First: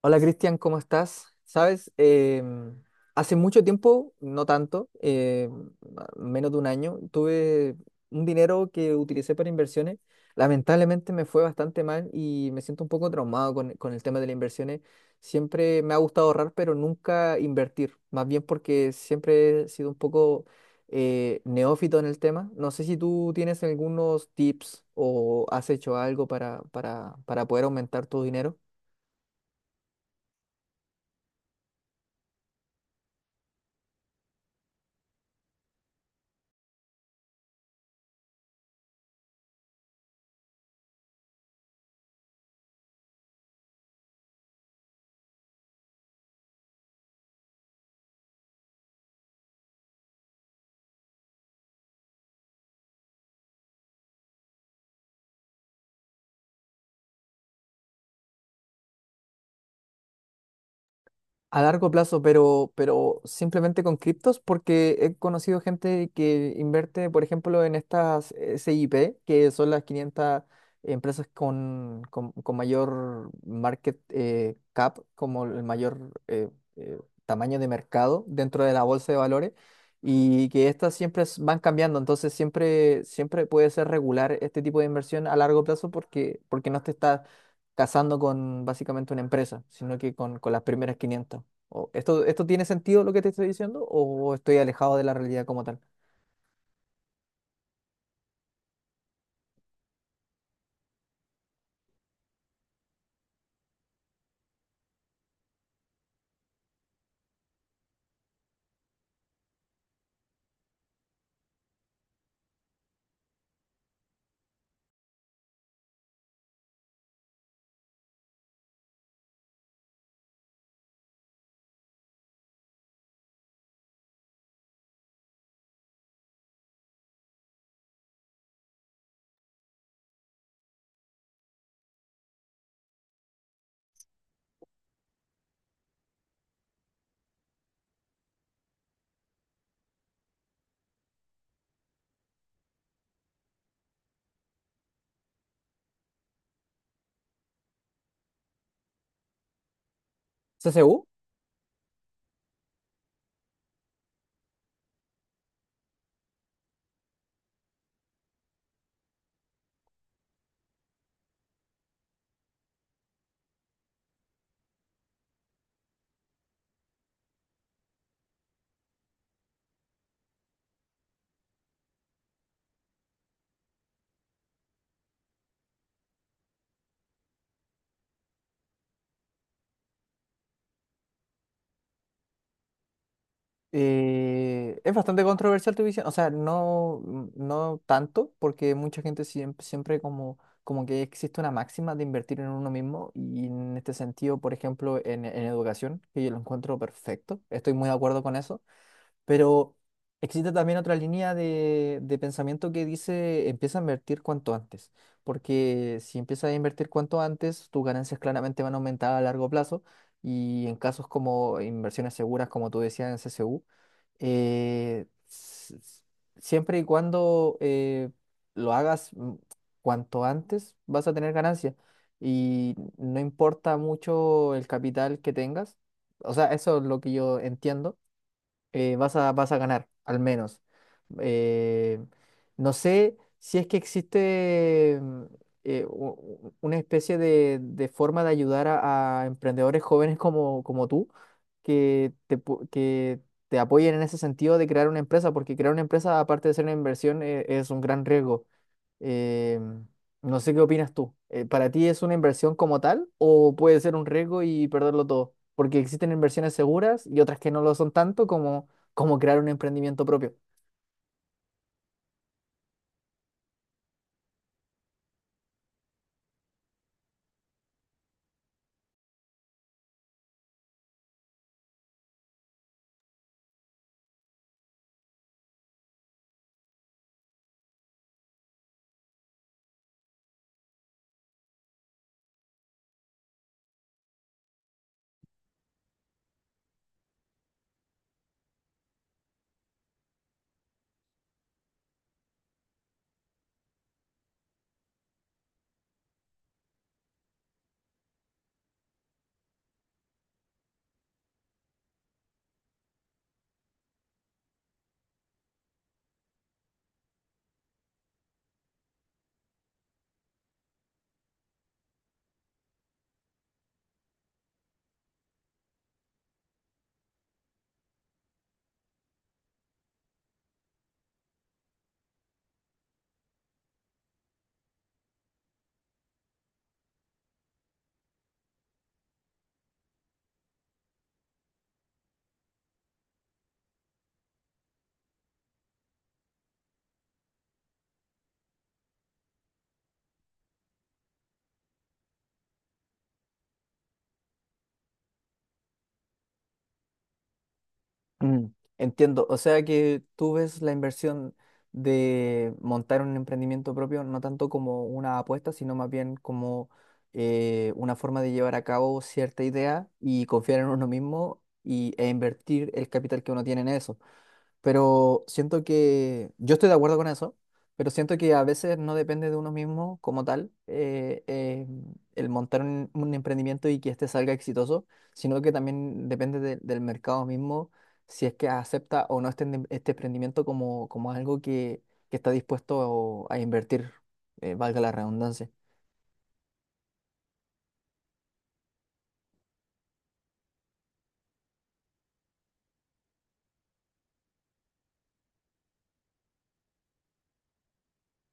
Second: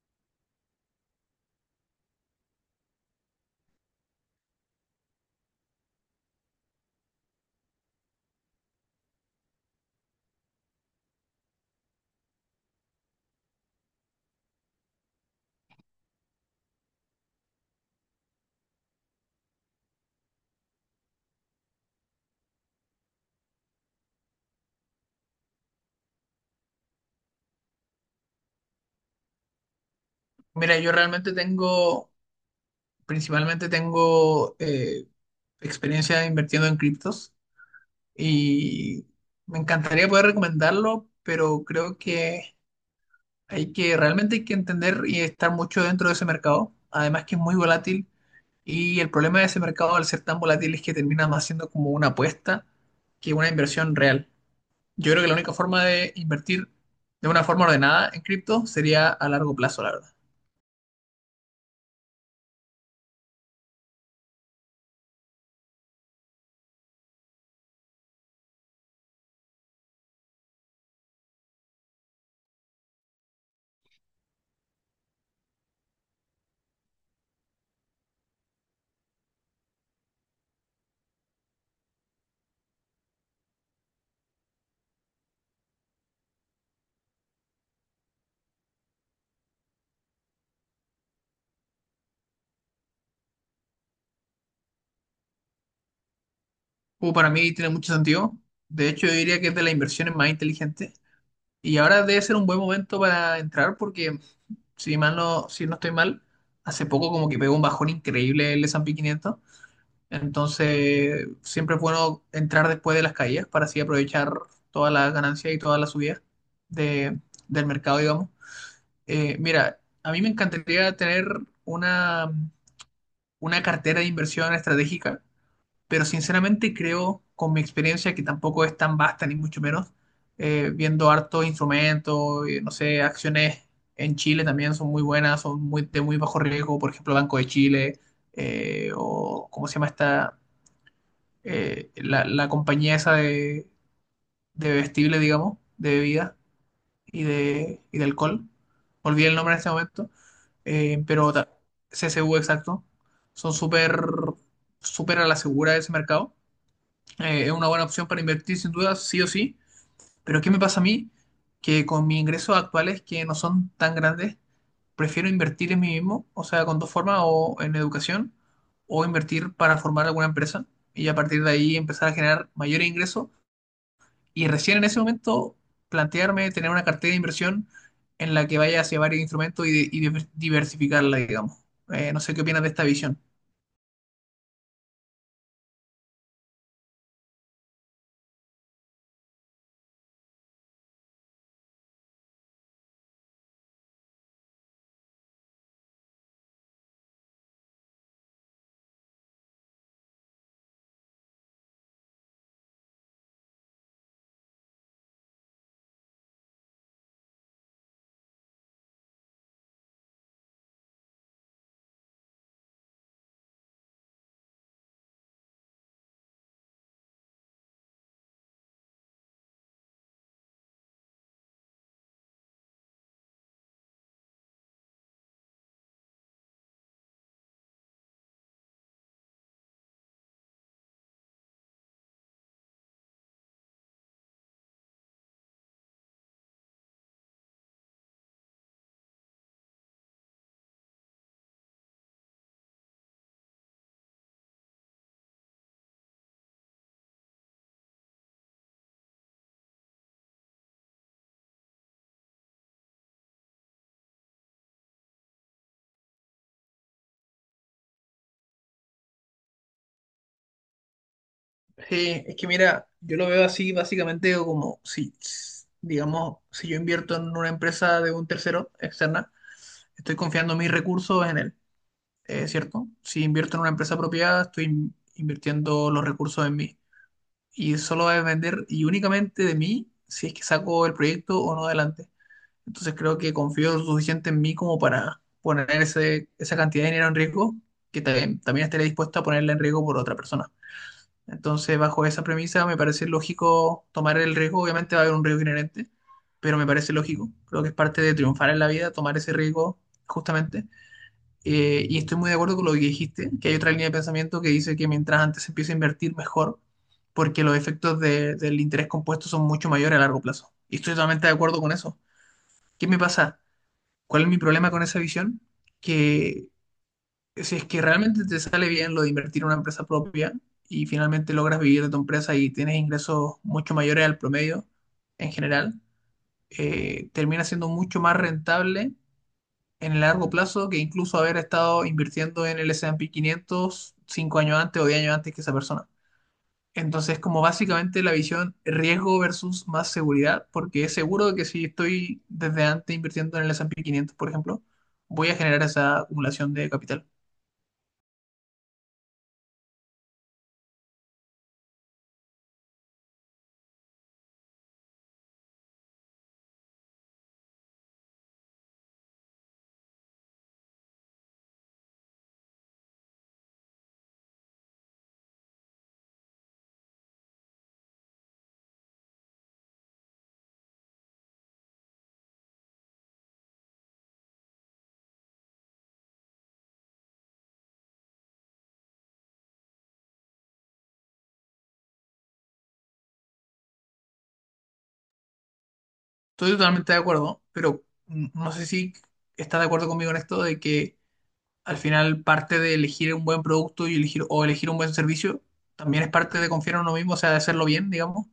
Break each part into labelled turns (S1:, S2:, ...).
S1: Hola Cristian, ¿cómo estás? Sabes, hace mucho tiempo, no tanto, menos de un año, tuve un dinero que utilicé para inversiones. Lamentablemente me fue bastante mal y me siento un poco traumado con el tema de las inversiones. Siempre me ha gustado ahorrar, pero nunca invertir, más bien porque siempre he sido un poco neófito en el tema. No sé si tú tienes algunos tips o has hecho algo para poder aumentar tu dinero.
S2: Mira, yo realmente tengo, principalmente tengo experiencia invirtiendo en criptos y me encantaría poder recomendarlo, pero creo que realmente hay que entender y estar mucho dentro de ese mercado. Además que es muy volátil y el problema de ese mercado al ser tan volátil es que termina más siendo como una apuesta que una inversión real. Yo creo que la única forma de invertir de una forma ordenada en cripto sería a largo plazo, la verdad.
S1: A largo plazo, pero simplemente con criptos, porque he conocido gente que invierte, por ejemplo, en estas S I P que son las 500 empresas con mayor market cap, como el mayor eh, tamaño de mercado dentro de la bolsa de valores, y que estas siempre van cambiando, entonces siempre, siempre puede ser regular este tipo de inversión a largo plazo porque no te estás casando con básicamente una empresa, sino que con las primeras 500. ¿Esto, esto tiene sentido lo que te estoy diciendo o estoy alejado de la realidad como tal?
S2: Para mí tiene mucho sentido. De hecho, yo diría que es de las inversiones más inteligentes. Y ahora debe ser un buen momento para entrar porque, si no estoy mal, hace poco como que pegó un bajón increíble el S&P 500. Entonces, siempre es bueno entrar después de las caídas para así aprovechar todas las ganancias y todas las subidas de- del mercado, digamos. Mira, a mí me encantaría tener una, una cartera de inversión estratégica, pero sinceramente creo, con mi experiencia, que tampoco es tan vasta, ni mucho menos, viendo hartos instrumentos, no sé, acciones en Chile también son muy buenas, son muy, de muy bajo riesgo, por ejemplo, Banco de Chile, o cómo se llama esta, la compañía esa de vestible, digamos, de bebida y de alcohol. Olvidé el nombre en este momento, eh,
S1: CCU.
S2: pero ta- CCU exacto. Son súper, súper a la segura de ese mercado. Es una buena opción para invertir sin duda, sí o sí. Pero ¿qué me pasa a mí? Que con mis ingresos actuales, que no son tan grandes, prefiero invertir en mí mismo, o sea, con dos formas, o en educación, o invertir para formar alguna empresa y a partir de ahí empezar a generar mayores ingresos y recién en ese momento plantearme tener una cartera de inversión en la que vaya hacia varios instrumentos y, y diversificarla, digamos. No sé qué opinas de esta visión.
S1: Es bastante controversial tu visión, o sea, no, mm, no tanto, porque mucha gente siempre, siempre como, como que existe una máxima de invertir en uno mismo y en este sentido, por ejemplo, en educación, que yo lo encuentro perfecto, estoy muy de acuerdo con eso. Pero existe también otra línea de pensamiento que dice empieza a invertir cuanto antes, porque si empiezas a invertir cuanto antes, tus ganancias claramente van a aumentar a largo plazo y en casos como inversiones seguras, como tú decías en CCU, eh, s- s- siempre y cuando lo hagas cuanto antes, vas a tener ganancias y no importa mucho el capital que tengas, o sea, eso es lo que yo entiendo. Vas a, vas a ganar, al menos. Eh, no sé si es que existe una especie de forma de ayudar a emprendedores jóvenes como, como tú, que te, que te apoyen en ese sentido de crear una empresa, porque crear una empresa, aparte de ser una inversión, es un gran riesgo. Eh, no sé qué opinas tú. ¿Para ti es una inversión como tal o puede ser un riesgo y perderlo todo? Porque existen inversiones seguras y otras que no lo son tanto como, como crear un emprendimiento propio.
S2: Sí, es que mira, yo lo veo así básicamente como si, digamos, si yo invierto en una empresa de un tercero externa, estoy confiando mis recursos en él, ¿cierto? Si invierto en una empresa propia, estoy invirtiendo los recursos en mí. Y solo va a depender y únicamente de mí si es que saco el proyecto o no adelante. Entonces creo que confío lo suficiente en mí como para poner esa cantidad de dinero en riesgo, que también estaré dispuesto a ponerla en riesgo por otra persona. Entonces, bajo esa premisa, me parece lógico tomar el riesgo. Obviamente va a haber un riesgo inherente, pero me parece lógico. Creo que es parte de triunfar en la vida, tomar ese riesgo justamente. Y estoy muy de acuerdo con lo que dijiste, que hay otra línea de pensamiento que dice que mientras antes se empiece a invertir, mejor, porque los efectos del interés compuesto son mucho mayores a largo plazo. Y estoy totalmente de acuerdo con eso. ¿Qué me pasa? ¿Cuál es mi problema con esa visión? Que si es que realmente te sale bien lo de invertir en una empresa propia y finalmente logras vivir de tu empresa y tienes ingresos mucho mayores al promedio en general, termina siendo mucho más rentable en el largo plazo que incluso haber estado invirtiendo en el S&P 500 5 años antes o 10 años antes que esa persona. Entonces, como básicamente la visión riesgo versus más seguridad, porque es seguro de que si estoy desde antes invirtiendo en el S&P 500, por ejemplo, voy a generar esa acumulación de capital.
S1: Mm, entiendo. O sea que tú ves la inversión de montar un emprendimiento propio no tanto como una apuesta, sino más bien como una forma de llevar a cabo cierta idea y confiar en uno mismo y, e invertir el capital que uno tiene en eso. Pero siento que yo estoy de acuerdo con eso, pero siento que a veces no depende de uno mismo como tal el montar un emprendimiento y que este salga exitoso, sino que también depende del mercado mismo si es que acepta o no este, este emprendimiento como, como algo que está dispuesto a invertir, valga la redundancia.
S2: Estoy totalmente de acuerdo, pero no sé si estás de acuerdo conmigo en esto de que al final parte de elegir un buen producto y elegir un buen servicio también es parte de confiar en uno mismo, o sea, de hacerlo bien, digamos.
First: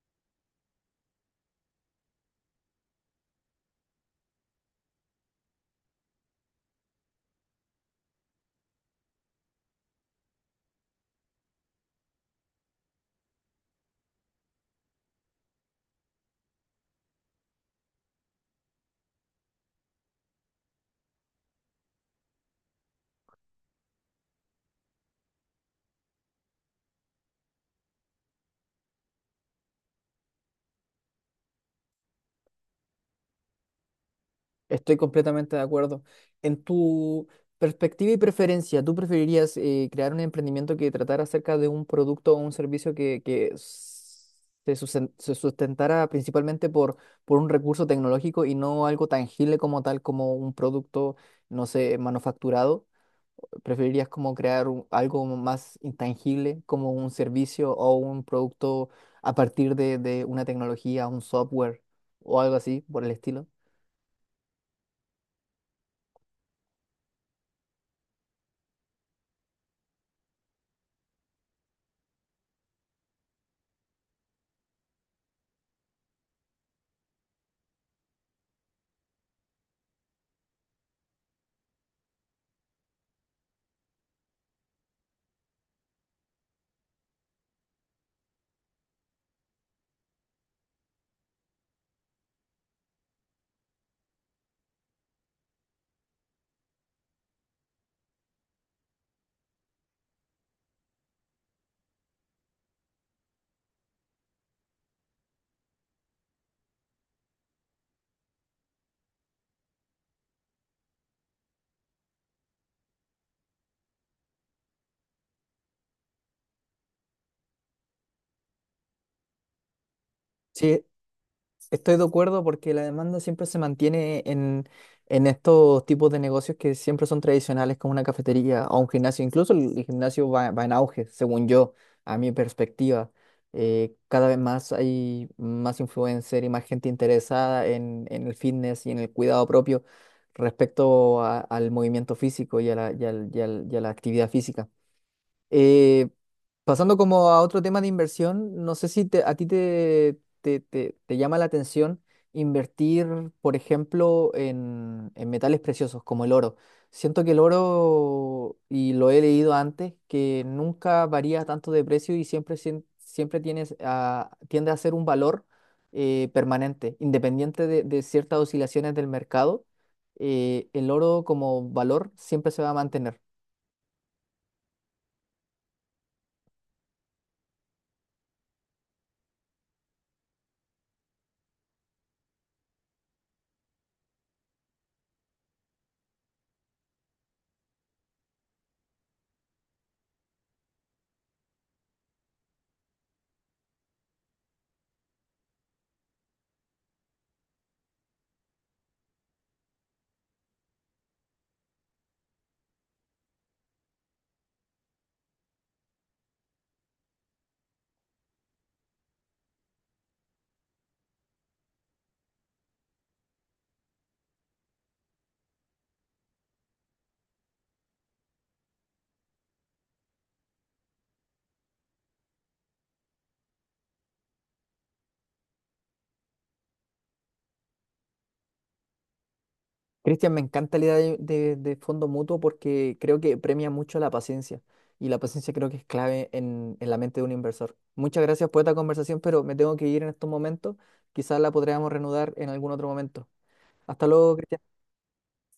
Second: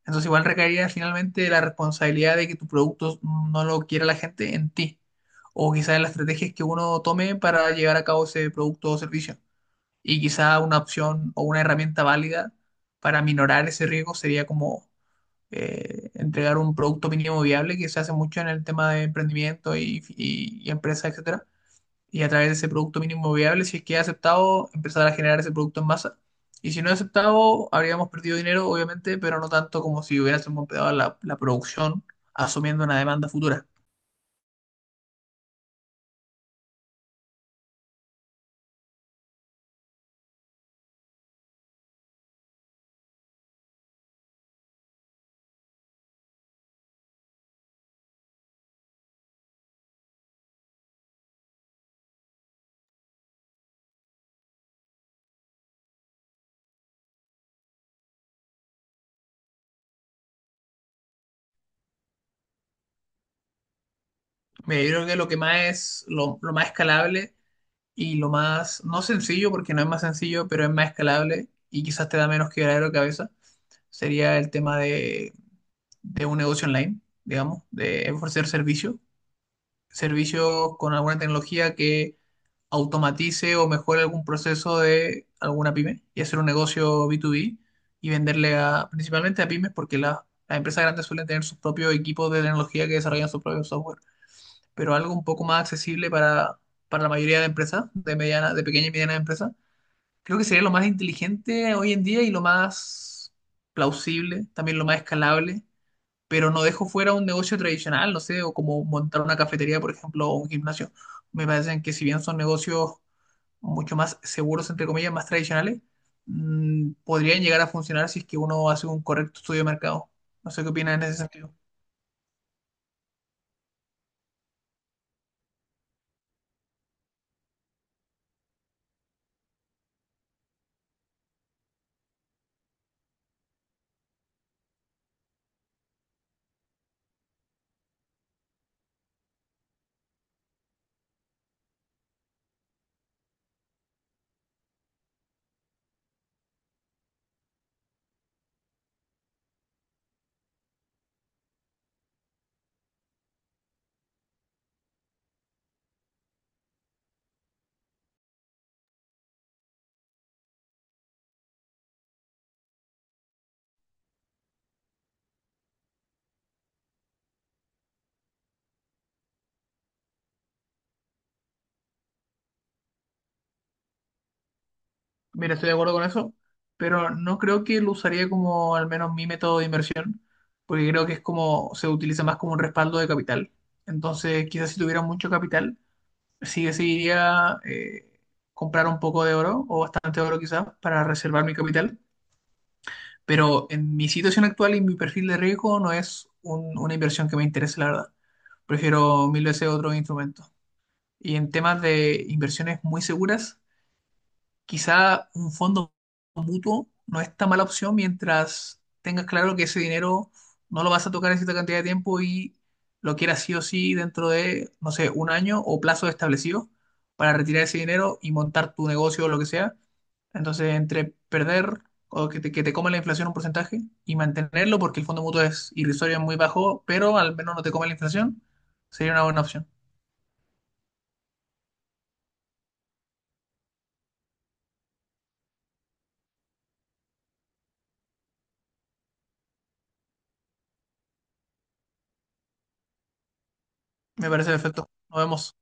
S2: Entonces igual recaería finalmente de la responsabilidad de que tu producto no lo quiera la gente en ti, o quizás en las estrategias que uno tome para llevar a cabo ese producto o servicio. Y quizá una opción o una herramienta válida para minorar ese riesgo sería como entregar un producto mínimo viable que se hace mucho en el tema de emprendimiento y empresas, etcétera. Y a través de ese producto mínimo viable, si es que es aceptado, empezar a generar ese producto en masa. Y si no es aceptado, habríamos perdido dinero, obviamente, pero no tanto como si hubiésemos empezado la producción asumiendo una demanda futura.
S1: Estoy completamente de acuerdo. En tu perspectiva y preferencia, ¿tú preferirías crear un emprendimiento que tratara acerca de un producto o un servicio que se sustentara principalmente por un recurso tecnológico y no algo tangible como tal, como un producto, no sé, ¿manufacturado? ¿Preferirías como crear algo más intangible, como un servicio o un producto a partir de una tecnología, un software o algo así por el estilo?
S2: Mira, yo creo que lo más escalable y lo más, no sencillo, porque no es más sencillo, pero es más escalable y quizás te da menos quebradero de cabeza, sería el tema de un negocio online, digamos, de ofrecer servicios con alguna tecnología que automatice o mejore algún proceso de alguna pyme y hacer un negocio B2B y venderle a, principalmente a pymes porque las empresas grandes suelen tener sus propios equipos de tecnología que desarrollan su propio software, pero algo un poco más accesible para la mayoría de empresas, de mediana, de pequeña y mediana empresa, creo que sería lo más inteligente hoy en día y lo más plausible, también lo más escalable, pero no dejo fuera un negocio tradicional, no sé, o como montar una cafetería, por ejemplo, o un gimnasio. Me parecen que si bien son negocios mucho más seguros, entre comillas, más tradicionales, podrían llegar a funcionar si es que uno hace un correcto estudio de mercado. No sé qué
S1: Sí,
S2: opinas en ese sentido.
S1: estoy de acuerdo porque la demanda siempre se mantiene en estos tipos de negocios que siempre son tradicionales, como una cafetería o un gimnasio. Incluso el gimnasio va, va en auge, según yo, a mi perspectiva. Cada vez más hay más influencer y más gente interesada en el fitness y en el cuidado propio respecto al movimiento físico y a la, y a la actividad física. Eh, Pasando como a otro tema de inversión, no sé si a ti te llama la atención invertir, por ejemplo, en metales preciosos como el oro. Siento que el oro, y lo he leído antes, que nunca varía tanto de precio y siempre, siempre tienes tiende a ser un valor permanente, independiente de ciertas oscilaciones del mercado. El oro como valor siempre se va a mantener.
S2: Mira, estoy de acuerdo con eso, pero no creo que lo usaría como al menos mi método de inversión, porque creo que es como se utiliza más como un respaldo de capital. Entonces, quizás si tuviera mucho capital, sí o sí iría comprar un poco de oro o bastante oro quizás para reservar mi capital, pero en mi situación actual y mi perfil de riesgo no es una inversión que me interese, la verdad. Prefiero mil veces otros instrumentos. Y en temas de inversiones muy seguras, quizá un fondo mutuo no es tan mala opción mientras tengas claro que ese dinero no lo vas a tocar en cierta cantidad de tiempo y lo quieras sí o sí dentro de, no sé, un año o plazo establecido para retirar ese dinero y montar tu negocio o lo que sea. Entonces, entre perder o que te coma la inflación un porcentaje y mantenerlo porque el fondo mutuo es irrisorio, es muy bajo, pero al menos no te come la inflación, sería una buena opción.
S1: Cristian, me encanta la idea de, de fondo mutuo porque creo que premia mucho la paciencia y la paciencia creo que es clave en la mente de un inversor. Muchas gracias por esta conversación, pero me tengo que ir en estos momentos. Quizás la podríamos reanudar en algún otro momento. Hasta
S2: Me
S1: luego,
S2: parece
S1: Cristian.
S2: perfecto. Nos vemos.